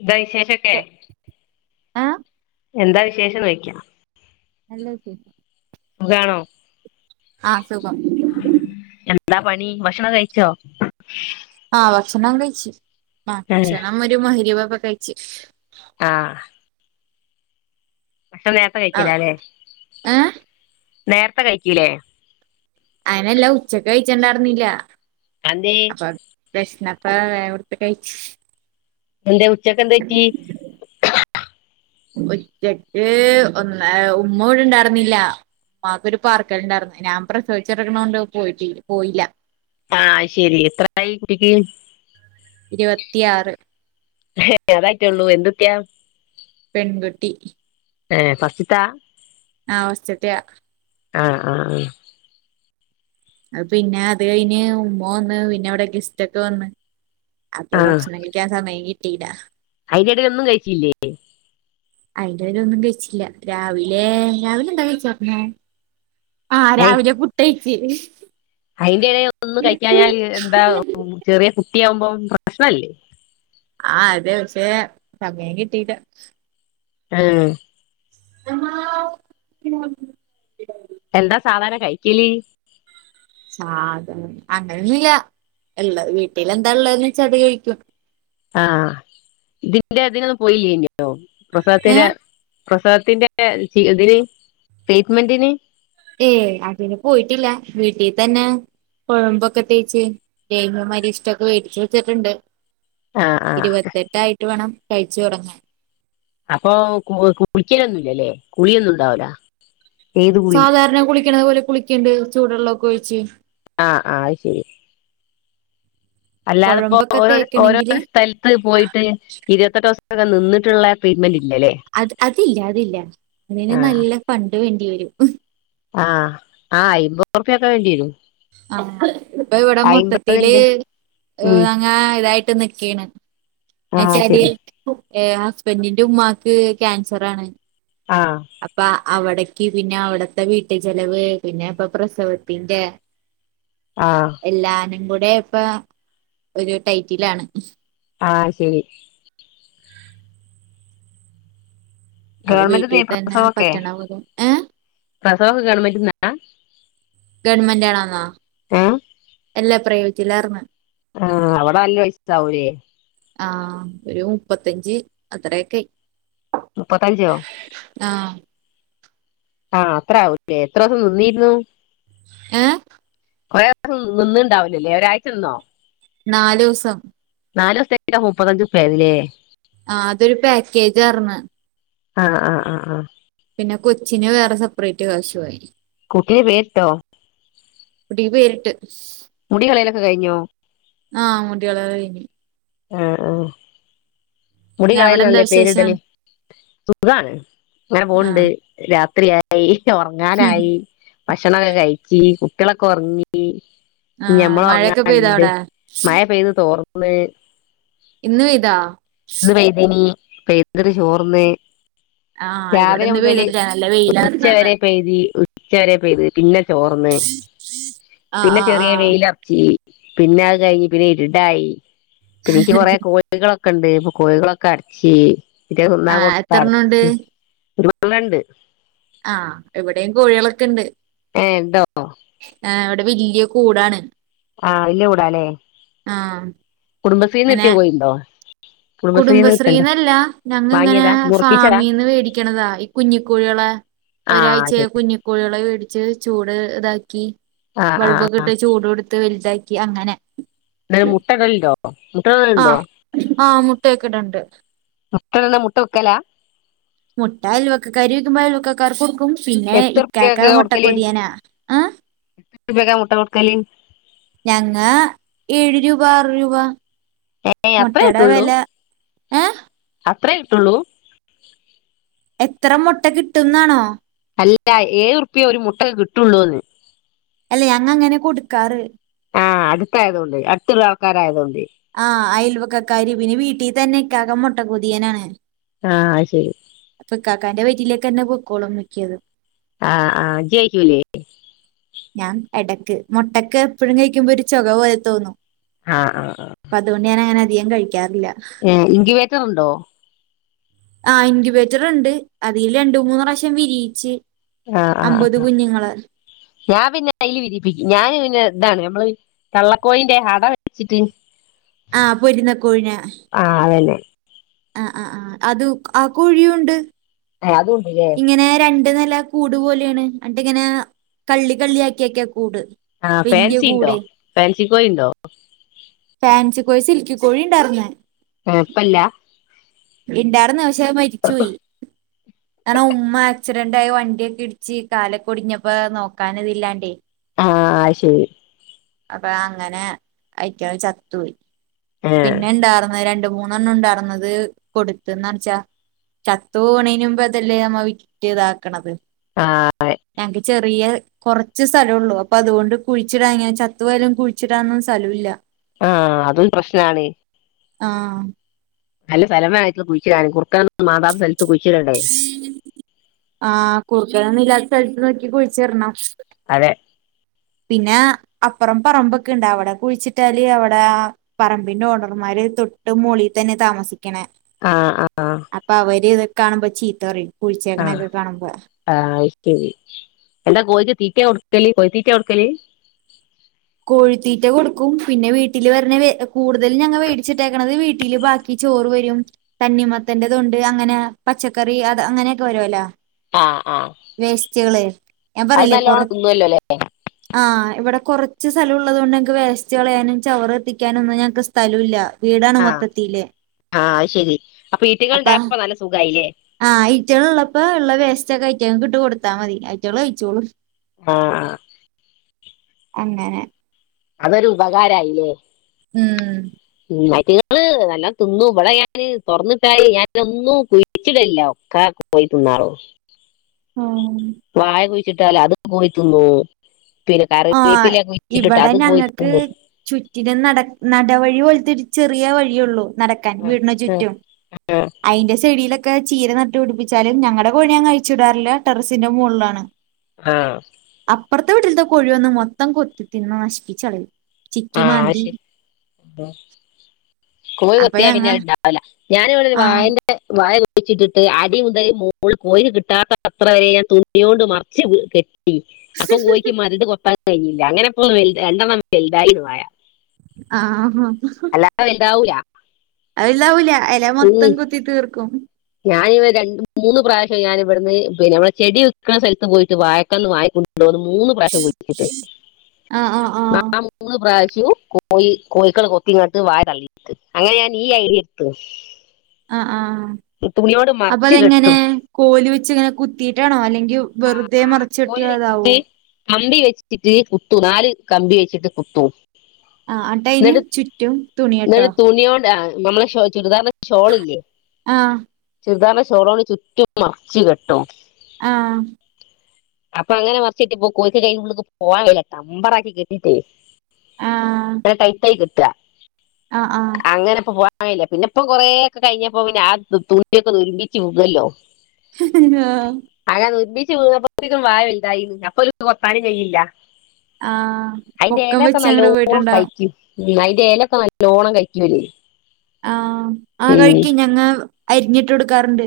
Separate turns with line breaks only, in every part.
എന്തായി വിശേഷഒക്കെ
ആഹ്
എന്താ വിശേഷം നോയ്ക്ക
നല്ല വിശേഷം
സുഖാണോ
ആ സുഖം
എന്താ പണി ഭക്ഷണം കഴിച്ചോ
ആ ഭക്ഷണം കഴിച്ചു ഭക്ഷണം ഒരു മഗ്രിബബ് കഴിച്ച്
ആ ഭക്ഷണം നേരത്തെ കഴിക്കിലല്ലേ
ഏഹ്
നേരത്തെ കഴിക്കൂലേ
അങ്ങനെയല്ല ഉച്ചയ്ക്ക് കഴിച്ചുണ്ടായിരുന്നില്ല
അതെന്തേ
അപ്പ അത് പ്രശ്നം ആപ്പൊ വേഗം എടുത്ത് കഴിച്ച്
എന്തെ ഉച്ചക്കെന്തുപറ്റി
ഉച്ചയ്ക്ക് ഒന്ന് ഉമ്മ ഇവിടെ ണ്ടാർന്നില്ല ഉമ്മക്കൊരു പാർക്കൽ ഉണ്ടായിരുന്നു ഞാൻ പ്രസവിച്ചു കെടക്കണോണ്ട് പോയിട്ടില്ല പോയില്ല
ആ അത് ശരി എത്രയായി കുട്ടിക്ക്
ഇരുപത്തിയാറ്
അതായിട്ടേ ഉള്ളൂ എന്തുട്ടിയ
പെൺകുട്ടി
ഏ ഫസ്റ്റ് ത്താ
ആ ഫസ്റ്റത്തയാ
ആ ആ ആ
അ പിന്നെ അത് കഴിഞ്ഞ് ഉമ്മ വന്ന് പിന്നെ ഇവിട ഗെസ്റ്റ് ഒക്കെ വന്ന് അപ്പ ഭക്ഷണം കൈക്കാൻ സമയം കി റ്റിടാ
അയിനിടെ ഒന്നും കഴിചില്ലേ
അയിന്റെടെ ഒന്നും കഴിച്ചില്ല രാവിലെ രാവിലെ എന്താ കയിച്ചർന്നു ആ
അയ്
രാവിലെ പുട്ട് ചിസ്സ്
ഏ ഒന്നും കയിക്കാഞ്ഞാൽ എന്താ ചെറിയ ട്ടി ആമ്പോ പ്രശ്നല്ലേ
ആ അതെ പക്ഷേ സമയം കിട്ടീല്ല
[unintelligible]
[unintelligible]
എന്താ സാധാർണ കഴിക്കല്
സാധ അങ്ങനെയൊന്നില്ല ഉള്ള വീട്ടിൽ എന്താ ഉള്ളേന്ന് വെച്ച അത് കഴിക്കും
ആ ഇതിന്റെ അതിനൊന്നും പോയില്ല്യെനു ഓ പ്രസവത്തിന്റെ
ഏഹ്
പ്രസവത്തിന്റെ ചി ഇതിന് ട്രീറ്റ്മെന്റിന്
ഏ അതിന് പോയിട്ടില്ല വീട്ടീ തന്ന കൊഴമ്പൊക്കെ തേച്ച് ലേഹിയം അരിഷ്ട്ടക്ക വേടിച്ച് വെച്ചിട്ടുണ്ട്
ആ ആ
ഇരുപത്തെട്ടായിട്ട് വേണം കയി ച്ചു തുടങ്ങാൻ
അപ്പൊ കു കുളിക്കലൊന്നും ഇല്ലല്ലേ കുളിയൊന്നും ഉണ്ടാവൂല്ല
സാധാരണ കുളിക്കണതുപോലെ കുളി ക്കെയിണ്ട് ചൂഡോള്ളോക്ക ഒഴിച്ച്
ആ ആ ആയിശേരി അല്ലാതിപ്പോ
കൊഴമ്പൊക്കെ
ഓരോരോ ഓരോരോ
തേക്കണെങ്കില്
സ്ഥലത്ത് പോയിട്ട് ഇരുവത്തെട്ട് ദിവസ നിന്നട്ടിള്ള ആ ട്രീറ്റ്മെന്റ് ഇ
അത് അതില്ല അതില്ല അതിന്
ആ
നല്ല ഫണ്ട് വേണ്ടി വരും ഹും
ആ ആ അയിമ്പത് റുപിയക്ക വേണ്ടിവരും
ആ ഇപ്പൊ ഇവിടെ മൊത്തത്തില്
അയ്മ്പത്ണ്ട് ഉം
അങ്ങ് ഇതായി ഇട്ട് നിക്കിണ്
ആ
എച്ചരി
ശരി
ഏ ആ പെന്നിന്റെ ഉമ്മാക്ക് ക്യാൻസർ ആണ്
ആ
അപ്പാ അവിടെ- ക്ക് പിന്നെ അവിടുത്തെ വീട്ട് ചെലവ് ഇപ്പം പ്രസവത്തിന്റെ-
ആ
എല്ലാരും കൂട്- കെ ഇപ്പം ഒരു ടൈറ്റിൽ ആണ്
ആശരി
അത്
ഗവൺമെന്റ്ന്നെ
വീട്ടിൽ തന്നെ
പ്രസവൊക്കെ
പറ്റണപോലെ ഏ
പ്രസവൊക്കെ ഗവൺമെൻറ് തന്നാ-
ഗവൺമെൻറ് ആണെന്നോ
ഏ
എല്ലാ പ്രൈവറ്റിൽ ആയിർന്നു
ആ അവിടെ നല്ലൊരു പൈസ ആവൂല്ലേ-
ആ ഒരു മുപ്പത്തഞ്ച് അത്രയൊക്കെ ആയി-
മുപ്പത്തഞ്ചോ
ആഹ്
ആ അത്രയാവും ഇല്ലേ എത്ര ദിവസം നിന്നിരുന്നു-
ഏ
ഓര് എത്ര നിന്നിട്ടുണ്ടാവില്ലല്ലേ ഒരാഴ്ച നിന്നോ-
നാലുസം -
നാലുദിവസത്തേക്കാ മുപ്പത്തഞ്ച് റുപ്പി ആയല്ലേ-
ആ അതൊരു പാക്കേജ് ആർന്ന്
ആ ആആ അ
പിന്നെ കൊച്ചിന് വേറെ സെപ്പറേറ്റ് കാശുമായി
കുഞ്ഞിന് പേരിട്ടോ
കുട്ടിക്ക് പേരിട്ട്
മുടികളയലൊക്കെ കഴിഞ്ഞോ
ആ മുടി കളയല്ല് കഴിഞ്ഞു
ആ ആ
പിന്നെ അവിടെ എന്താ
മുടികളയലിന്നല്ലേ
വിശേഷം
പേരിടല് സുഖാണ് അങ്ങനെ
ആ
പോണുണ്ട് രാ ബിരിയാണി പിന്നെ ഉറങ്ങാനായി ഭക്ഷണം ഒക്കെ കഴിച്ച് കുട്ടികളൊക്കെ ഒറങ്ങി-
ആ
നമ്മൾ
മഴയൊക്കെ
ഉറങ്ങാൻ
പെയ്തോ
ഉണ്ട്
അവിടെ
മഴ പെയ്തു തോർന്നു [unintelligible]
ഇന്ന് പെയ്തോ
ഇന്ന് പെയ്തീനി- പെയ്തത് ചോർന്ന്-
ആ
രാവിലെ
ഇവിടെന്ന്
മുതൽ
പെയ്തിട്ടില്ല നല്ല വെയിലാർന്ന് ഇന്ന്
ഉച്ചവരെ പെയ്തി ഉച്ചവരെ പെയ്തുപിന്നെ തോർന്ന്
ആ
പിന്നെ
ആ
ചെറിയ
ആ
വേലി ഉദിച്ചു പിന്നെ അത് കഴിഞ്ഞു പിന്നെ ഇരുട്ടായി- എനിക്ക് വകറെ കോഴികളൊ ക്കെണ്ട് അപ്പം കോഴികളെയൊക്കെ അടച്ച്
ആ
തിന്നാൻ കൊടുത്ത് അടച്ച്
എത്രണ്ണണ്ട്
[unintelligible]
ഇവിടേം കോഴികളൊക്കെ ഉണ്ട്
ഏഹ് ഉണ്ടോ
ഏഹ് അവിടി വല്യ കൂടാണ്
ആഹ് വല്യ കൂടാ അല്ലെ
ആഹ്
കുടുംബത്തിന് കിട്ടിയ കോയിയുണ്ടോ
കുടുംബശ്രീന്ന് അല്ല ഞങ്ങ ഇങ്ങനെ
വാങ്ങിയതാ മുറിപ്പിച്ചതാ
ഫാമിന്ന് വെടിക്കണതാ ഈ കുഞ്ഞി കോഴികളെ
ആ
ഒരാഴ്ച്ച ആയ
ശരി
കുഞ്ഞി കോഴികളെ വെടി ചൂട് ഇതാക്കി
ആ ആ
ബൾബ് ഒക്കെ ഇട്ട് ചൂട് കൊടുത്ത് വല്താക്കി അങ്ങനെ
അത് മുട്ടകൾ ഉണ്ടോ മുട്ടകൾ ഉണ്ടോ
ആഹ് ആഹ് മു ട്ട ഒക്കെ ഇടാണ്ട്
മുട്ടകൾ മുട്ട വിക്കല
മുട്ട അയൽവക്കക്കാർ ചോയിക്കുമ്പോ അയൽവക്കകാർക്ക് കൊടുക്കും പിന്നെ
എത്ര റുപ്യക്ക്
ഇക്കാക്ക മുട്ട കൊതിയനാ ആഹ്
പക്കാ മെട്ട വെക്കല്
ഞങ ഏഴു രൂപ ആറ് രൂപ
ഏഹ് അത്ര
മുട്ടയുടെ
കിട്ടുള്ളു
വില ഏഹ്
അ അത്രേ കിട്ടുള്ളു
എത്ര മെട്ട കിട്ടും എന്ന് ആണോ
അല്ല ഏഴു റുപ്പിയെ ഒരു മുട്ടയ്ക്ക് കിട്ടുള്ളുന്ന്
അല്ല ഞങ്ങ അങ്ങനെ കൊടുക്കാറ്
ആഹ് അടുത്ത് ആയത് കൊണ്ട് അടുത്തുള്ള ആൾക്കാർ ആയത് കൊണ്ട്
ആഹ് അയിൽവക്കാക്കാര് പിന്നെ വീട്ടി തന്നെ ഇക്കാക്ക മുട്ട കൊതിയൻ ആണ്
ആഹ് അയ് ശരി
പ്പോ ഇക്കാക്കന്റെ വയിറ്റിലേക്ക് തന്നെ പൊക്കോളും മിക്കതും
ആഹ് ആഹ് ജ്ജ് കയിക്കുലെ
ഞാ എടക്ക് മുട്ടക്കെ എപ്പഴും കയിക്കുമ്പോ ഒരു ചൊക പോലെ തോന്നും
ആഹ് ആഹ് ആഹ്
അപ്പോ അതുകൊണ്ട് ഞാൻ അങ്ങനെ ധികം കഴിക്ക ക്കറില്ല
റ്റ ഉണ്ടോ
ആഹ് ഇൻക്വിവെറ്റർ ഒണ്ട് അതിൽ രണ്ട് മുന്ന് പ്രാവിശ്യം വിരിയിച്ച്
ആഹ്
അമ്പത്
ആഹ്
കുഞ്ഞുങ്ങള്
ഞാൻ പിന്നെ ആയി വിരിപ്പിക്കും ഞാൻ പിന്നെ ഇതാണ് നമ്മൾ തള്ള കോയിന്റെ അട വെപ്പിച്ചിട്ട്
ആഹ് പൊരുന്നക്കുഴ്ന
അതന്നെ
അ അ ആ അത് ആ കോഴിയും ഉണ്ട്
ഏഹ് അതുണ്ട്ല്ലേ
ഇങ്ങനെ രണ്ട് നി ആ കൂടു പോലെയാണ് അണ്ട് ഇങ്ങന കള്ളി കള്ളിയാക്കിവെക്ക
ആഹ് പെയാൻസി ഇണ്ടോ പെയാൻ ചിക്കോഴി ഒണ്ടോ
അൻസി കോസ് സിൽക്കി കോഴി ഉണ്ടായിരുന്ന്
ഏഹ് ഇപ്പല്ല
ഇണ്ടായിരിന്ന് പശ് മരിച്ചു പോയി ആണോ ഉമ്മ ആക്സിഡന്റായി വണ്ടിയൊക്കെ ഇടിച്ച് കാലൊക്കെ ഒടിഞ്ഞപ്പോ നോക്കാൻ ഇത് ഇല്ലാണ്ടേ
ആഹ് ആ ശരി
അപ്പൊ അങ്ങനെ അയിക്ക ചത്തുപോയി
ഏഹ്
പിന്നെ ഇണ്ടായിർന്ന രണ്ട് മൂന്നെണ്ണം ഉണ്ടാർന്നത് കൊടുത്ത്ന്ന്ച്ചാ ചത്തുപോണേനുമ്പ് അതല്ലേ നമ്മ വിറ്റ് ഇതാക്കണത്
ആഹ്
ഞങ്ങക്ക് ചെറിയ കൊറച്ച് സ്ഥലുള്ളൂ അപ്പൊ അതുകൊണ്ട് കുഴിച്ചിടാങ്ങ ചത്തുപോയാലും കുഴിച്ചിടാനൊന്നും സ്ഥലം ഇല്ല
ആഹ് അതും പ്രശ്നാണ്
ആഹ്
നല്ല സ്ഥലം വേണം കുഴിച്ചിടാൻ കുറുക്കാൻ മാന്തത്ത സ്ഥ
ആഹ് കു ഈറൻ ഇല്ലാത്ത സ്ഥലത്ത് നോക്കി കുഴിച്ചിടണം
അതെ
പിന്നാ അപ്പുറം പറമ്പൊക്കെ ഇണ്ട് അവിടെ കുഴിച്ചിട്ടാല് അവിടാ പറമ്പിന്റെ ഓണർമാര് തൊട്ട് മോളി തന്നാ താമസി ക്കണേ
ആഹ് ആഹ്
അപ്പൊ അവര് ഇതൊ കാണുംമ്പ ചീത്ത പറയും
ആഹ്
കുഴിച്ചേക്കണൊക്കെ കാണുമ്പോ
ആ അയ്ശെരി എന്താ കോഴിക്ക് തീറ്റ കൊ ക്കല് കോഴി തീറ്റ കൊടുക്കല്
കോഴിത്തീറ്റ കൊടുക്കും പിന്നെ വീട്ടില് വെരണ വേ കൂടുതൽ ഞങ്ങൾ വേടിച്ചിട്ടെക്കണത് വീ വീട്ടിൽ ബാക്കി ചോറ് വരും തന്നിമത്തന്റത്തുണ്ട് അങ്ങന പച്ചക്കറി അത് അങ്ങനെയക്ക വരുവല്ലാ
ആ ആ
ചേള്ള് ഞാൻ പറയില്ലേ കൊറ
അല്ലേ
ആ ഇവിടെ കൊറച്ച് സ്ഥലം ഉള്ളത് കൊണ്ട് ഞങ്ങക്ക് വേസ്റ്റ് കളയാനും ചവറ് കത്തിക്കാനൊന്നും ഞങ്ങക്ക് സ്ഥലമില്ല വീടാണ്
ആഹ്
മൊത്തത്തില്
ആഹ് അത് ശരി അപ്പൊ ഈറ്റകൾ
അപ്പ
ഉണ്ടായപ്പോ നല്ല സുഖായില്ലേ
ആ ഈറ്റേ ള് ഇള്ളപ്പോ ഇള്ള വേസ്റ്റൊക്കെ ട്ട് കൊടുത്താ മതി അയ്റ്റകള് കയ്ച്ചോളൂം
ആഹ് ആഹ്
അങ്ങനെ
അതൊരു ഉപകാരായി ല്ലേ
ഉം
അയിറ്റിങ്ങള് വല്ലോം തിന്നും ഇവിടെ ഞാന് തുറന്നിട്ടാല് ഞാൻ ഒന്നും പിടിച്ചിടലില് ഒക്കെ പോയി തിന്നുള്ളും
ആ
ച്ചിട്ടാൽ അത് പോയി തിന്നും
ആ ഇവിടെ ഞങ്ങൾക്ക്
തിന്ന്
ചുറ്റിനും നാട ന നടവഴി പോലത്തെ ചെറിയ ഒരു വഴിയേയുള്ളു നടക്കാൻ വീട്ടിന്
ആഹ്
ചുറ്റും അതിന്റെ സൈഡിലൊക്കെ ക്കെ ചീര നട്ട് പിടിപ്പിച്ചാലും ഞങ്ങടെ കോഴിനെ അഴിച്ച് വിടാറില് ടെറസിന്റെ മേളില് ആണ്
ആ
കോഴി വന്ന് മൊത്തം കൊത്തി തിന്ന് നശിപ്പിച്ച് കളയും
ആ അത് ശരി കോഴി
അപ്പൊ
കൊത്തിയാൽ
ഞങ്ങ
പിന്നെ അത് ഇണ്ടാവില്ല ഞാൻ ഇവിടെ ഒരു
ആഹ്
വാഴേന്റെ വാഴ കു ച്ചിട്ടി [unintelligible] ട്ട് അടി മുതൽ മോള് വരെ കോഴി കിട്ടാത്തവരെ അത്രവരെ തുണി കൊണ്ട് മറച്ച് കെ- അപ്പോ കോഴിക് മരട് കൊത്തി- കഴിയില്ല അങ്ങനെ ഇപ്പോൾ രണ്ടെണ്ണ വലുതായി തായി വാഴ
അ അ
അല്ലാതെ വലുതാവൂല
വലുതാവൂല ഇല മൊത്തം കൊത്തി തീർക്കും
ഞാൻ ഇവിടെ രണ്ട് മൂന്ന് പ്രാവശ്യം ഞാൻ ഇവിടുന്ന് നമ്മട ചെടി വിക്കണ സ്ഥലത്ത പോയി വാഴക്കന്ന് വാങ്ങിക്കൊ- രണ്ടു വന്നു മൂന്ന് പ്രാവിശ്യം കുഴിച്ചിടത്
ആഹ് ആഹ് ആഹ്
ആ മൂന്ന് പ്രാവിശ്യം കോഴി കോഴിക്കള് കൊത്തി ഇങ്ങട്ട് വാഴ തള്ളിയിട്ട് അങ്ങനെ ഞാൻ ഈ ഐഡിയ എടുത്ത്
അ ആ അപ്പ അതെങ്ങനെ
കെട്ടും
കോല് വച്ചിങ്ങനെ കുത്തിയിട്ടാണോ അല്ലങ്കിൽ വെറുതെ മറച്ച് കെട്ടിയാ അതാകുമോ
കമ്പിവെച്ചിട്ട് കുത്തും നാല് കമ്പി വെച്ചിട്ട് കുത്തും
ആ ആട്ട് അതിന് ചുറ്റും തുണി കെട്ടുമോ
നമ്മടെ ചുരിദാറിന്റെ ഷോളില്ലേ
ആ
ചുരിദാറിന്റെ ഷോളു കൊണ്ട് ചുറ്റും മറച്ച് കെട്ടും
അ
ആ അപ്പോ അങ്ങനെ മറച്ച് കൊട്ടിയാൻ കോഴിക്ക് അതിന്റെ ഉള്ളിലേക്ക് പോകാൻ കഴിയല്ല ടെമ്പറാക്കി കെട്ടിട്ടെ
ആ
ആങ്ങനെ ടൈറ്റാ-
ആ ആ
അങ്ങനെപ്പൊ പോവാൻ ആയില്ല പിന്നെപ്പൊ കൊറേ ഒക്കെ കഴിഞ്ഞപ്പോ പിന്നെ ആ തു തൂറ്റിയൊക്കെ തുരുമ്പിച്ച് [unintelligible]
ആഹ്
[unintelligible]
ആഹ്
അതിന്റെ
പൊക്കം
ഇലയൊക്കെ
വെച്ചങ്ങട്
നല്ലോണം
പോയിട്ടുണ്ടാവും
കഴിക്കും ഉം അയിന്റെ എലൊക്കെ നല്ലോണം കഴിക്കുവിര്
ആഹ് ആ കഴിക്കും ഞങ്ങ അരിഞ്ഞിട്ട് ഇട്ട് കൊടുക്കാറുണ്ട്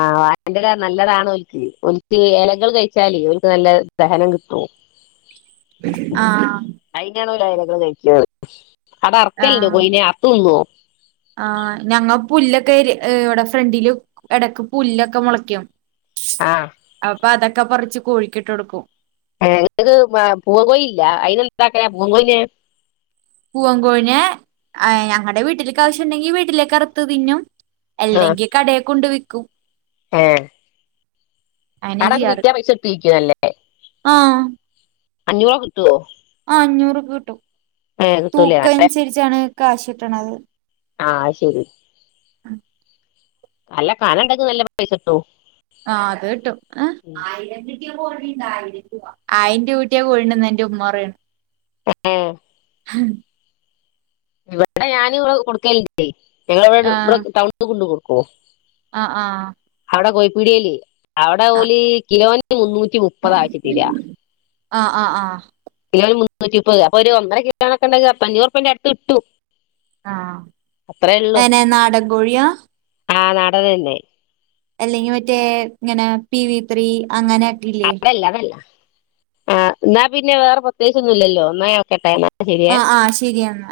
ആഹ് എന്റെ കർ നല്ലതാണ്ഓല്ക്ക് ഓല്ക് എലകൾ കഴിച്ചാല് ഓരിക്ക് നല്ല ദഹനം കിട്ടും
ആഹ്
ഇലകള് കഴിക്കുവോ അടെ
ആ
അറക്കലുണ്ടോ കോയിനെ അറത്ത് തിന്നോ
ആ ഞങ്ങ പുല്ലൊക്കെ ഇവിടെ ഫ്രണ്ടില് എടക്ക് പുല്ലൊക്കെ മൊളക്കും
ആഹ്
അപ്പ അതൊക്ക ഒക്കെ പറിച്ച് കോഴിക്കിട്ട് കൊടുക്കും
ഏ ഇങ്ങക്ക് പൂവൻ കോഴില്ല അയിന് എന്താക്കണ പൂവൻ കോഴിനെ
പൂവൻ കോഴിനെ ഞങ്ങടെ വീട്ടിലക്കാവശ്യംണ്ടെങ്കിൽ വീട്ടിലേക്കറുത്ത് തിന്നും
ആഹ്
അല്ലെങ്കിൽ കടേ കൊണ്ട് വിക്കും ക്കും
ഏഹ്
അങ്ങനെ
ആടൊക്കെ വിറ്റ പൈസ കിട്ടു വെരിക്കുവല്ലേ
ആഹ്
അഞ്ഞുറൊക്കെ കിട്ടോ
അഞ്ഞൂറ് കിട്ടും
കിട്ടൂലേ ആഹ്
തൂക്കനുസരിച്ചാണ് കാശ് കിട്ടണത്
ആഹ അത് ശരി നല്ല കന ഇണ്ടങ്കിൽ നല്ല പൈസ കിട്ടു
ആഹ് അത് കിട്ടും ആയിരം രൂപ കിട്ടിയ കോഴി ഉണ്ടെന്ന എന്റെ ഉമ്മ പറയണേ
ഏഹ് ഇവിടെ ഞാന് ഇവളും കൊടുകല്ണ്ടെ ഞങ്ങളവിടെ ഇവിടെ
ആഹ്
ടൗണിൽ കൊണ്ട് പോകും കു
ആഹ് ആഹ്
ഇവിടെ കോഴിപിടിയെലെ അവിടെ ഒരു കിലോ - മുന്നൂറ്റി മുന്നൂറ്റിമുപ്പത് ആക്കി തരിക
ആഹ് ആഹ് ആഹ് ആഹ്
[unintelligible] മുന്നൂറ്റി മുപ്പത് അപ്പൊ ഒരുഒന്നര കിലോ ഒക്കെ ഉണ്ടെങ്കിൽ അഞ്ഞൂറ് രൂപായറ്റൈ അടുത്ത [unintelligible]
ആ ആ എങ്ങനെ നാടൻ കോഴിയ
ആ നാടൻ തന്നെ
അല്ലെങ്കിൽ മറ്റേ ഇങ്ങനെ [unintelligible] അങ്ങനെ ഒക്കെ ഇല്ലേ
അതല്ല അതല്ല ആ എന്നാ പിന്നെ വേറേ പ്രത്യേകിച്ച് ഒന്നും ഇല്ലല്ലോ എന്നാ ഞാൻ വെക്കയിട്ടേ എന്നാ ശരിയേ
ആ ആ ശരി എന്നാ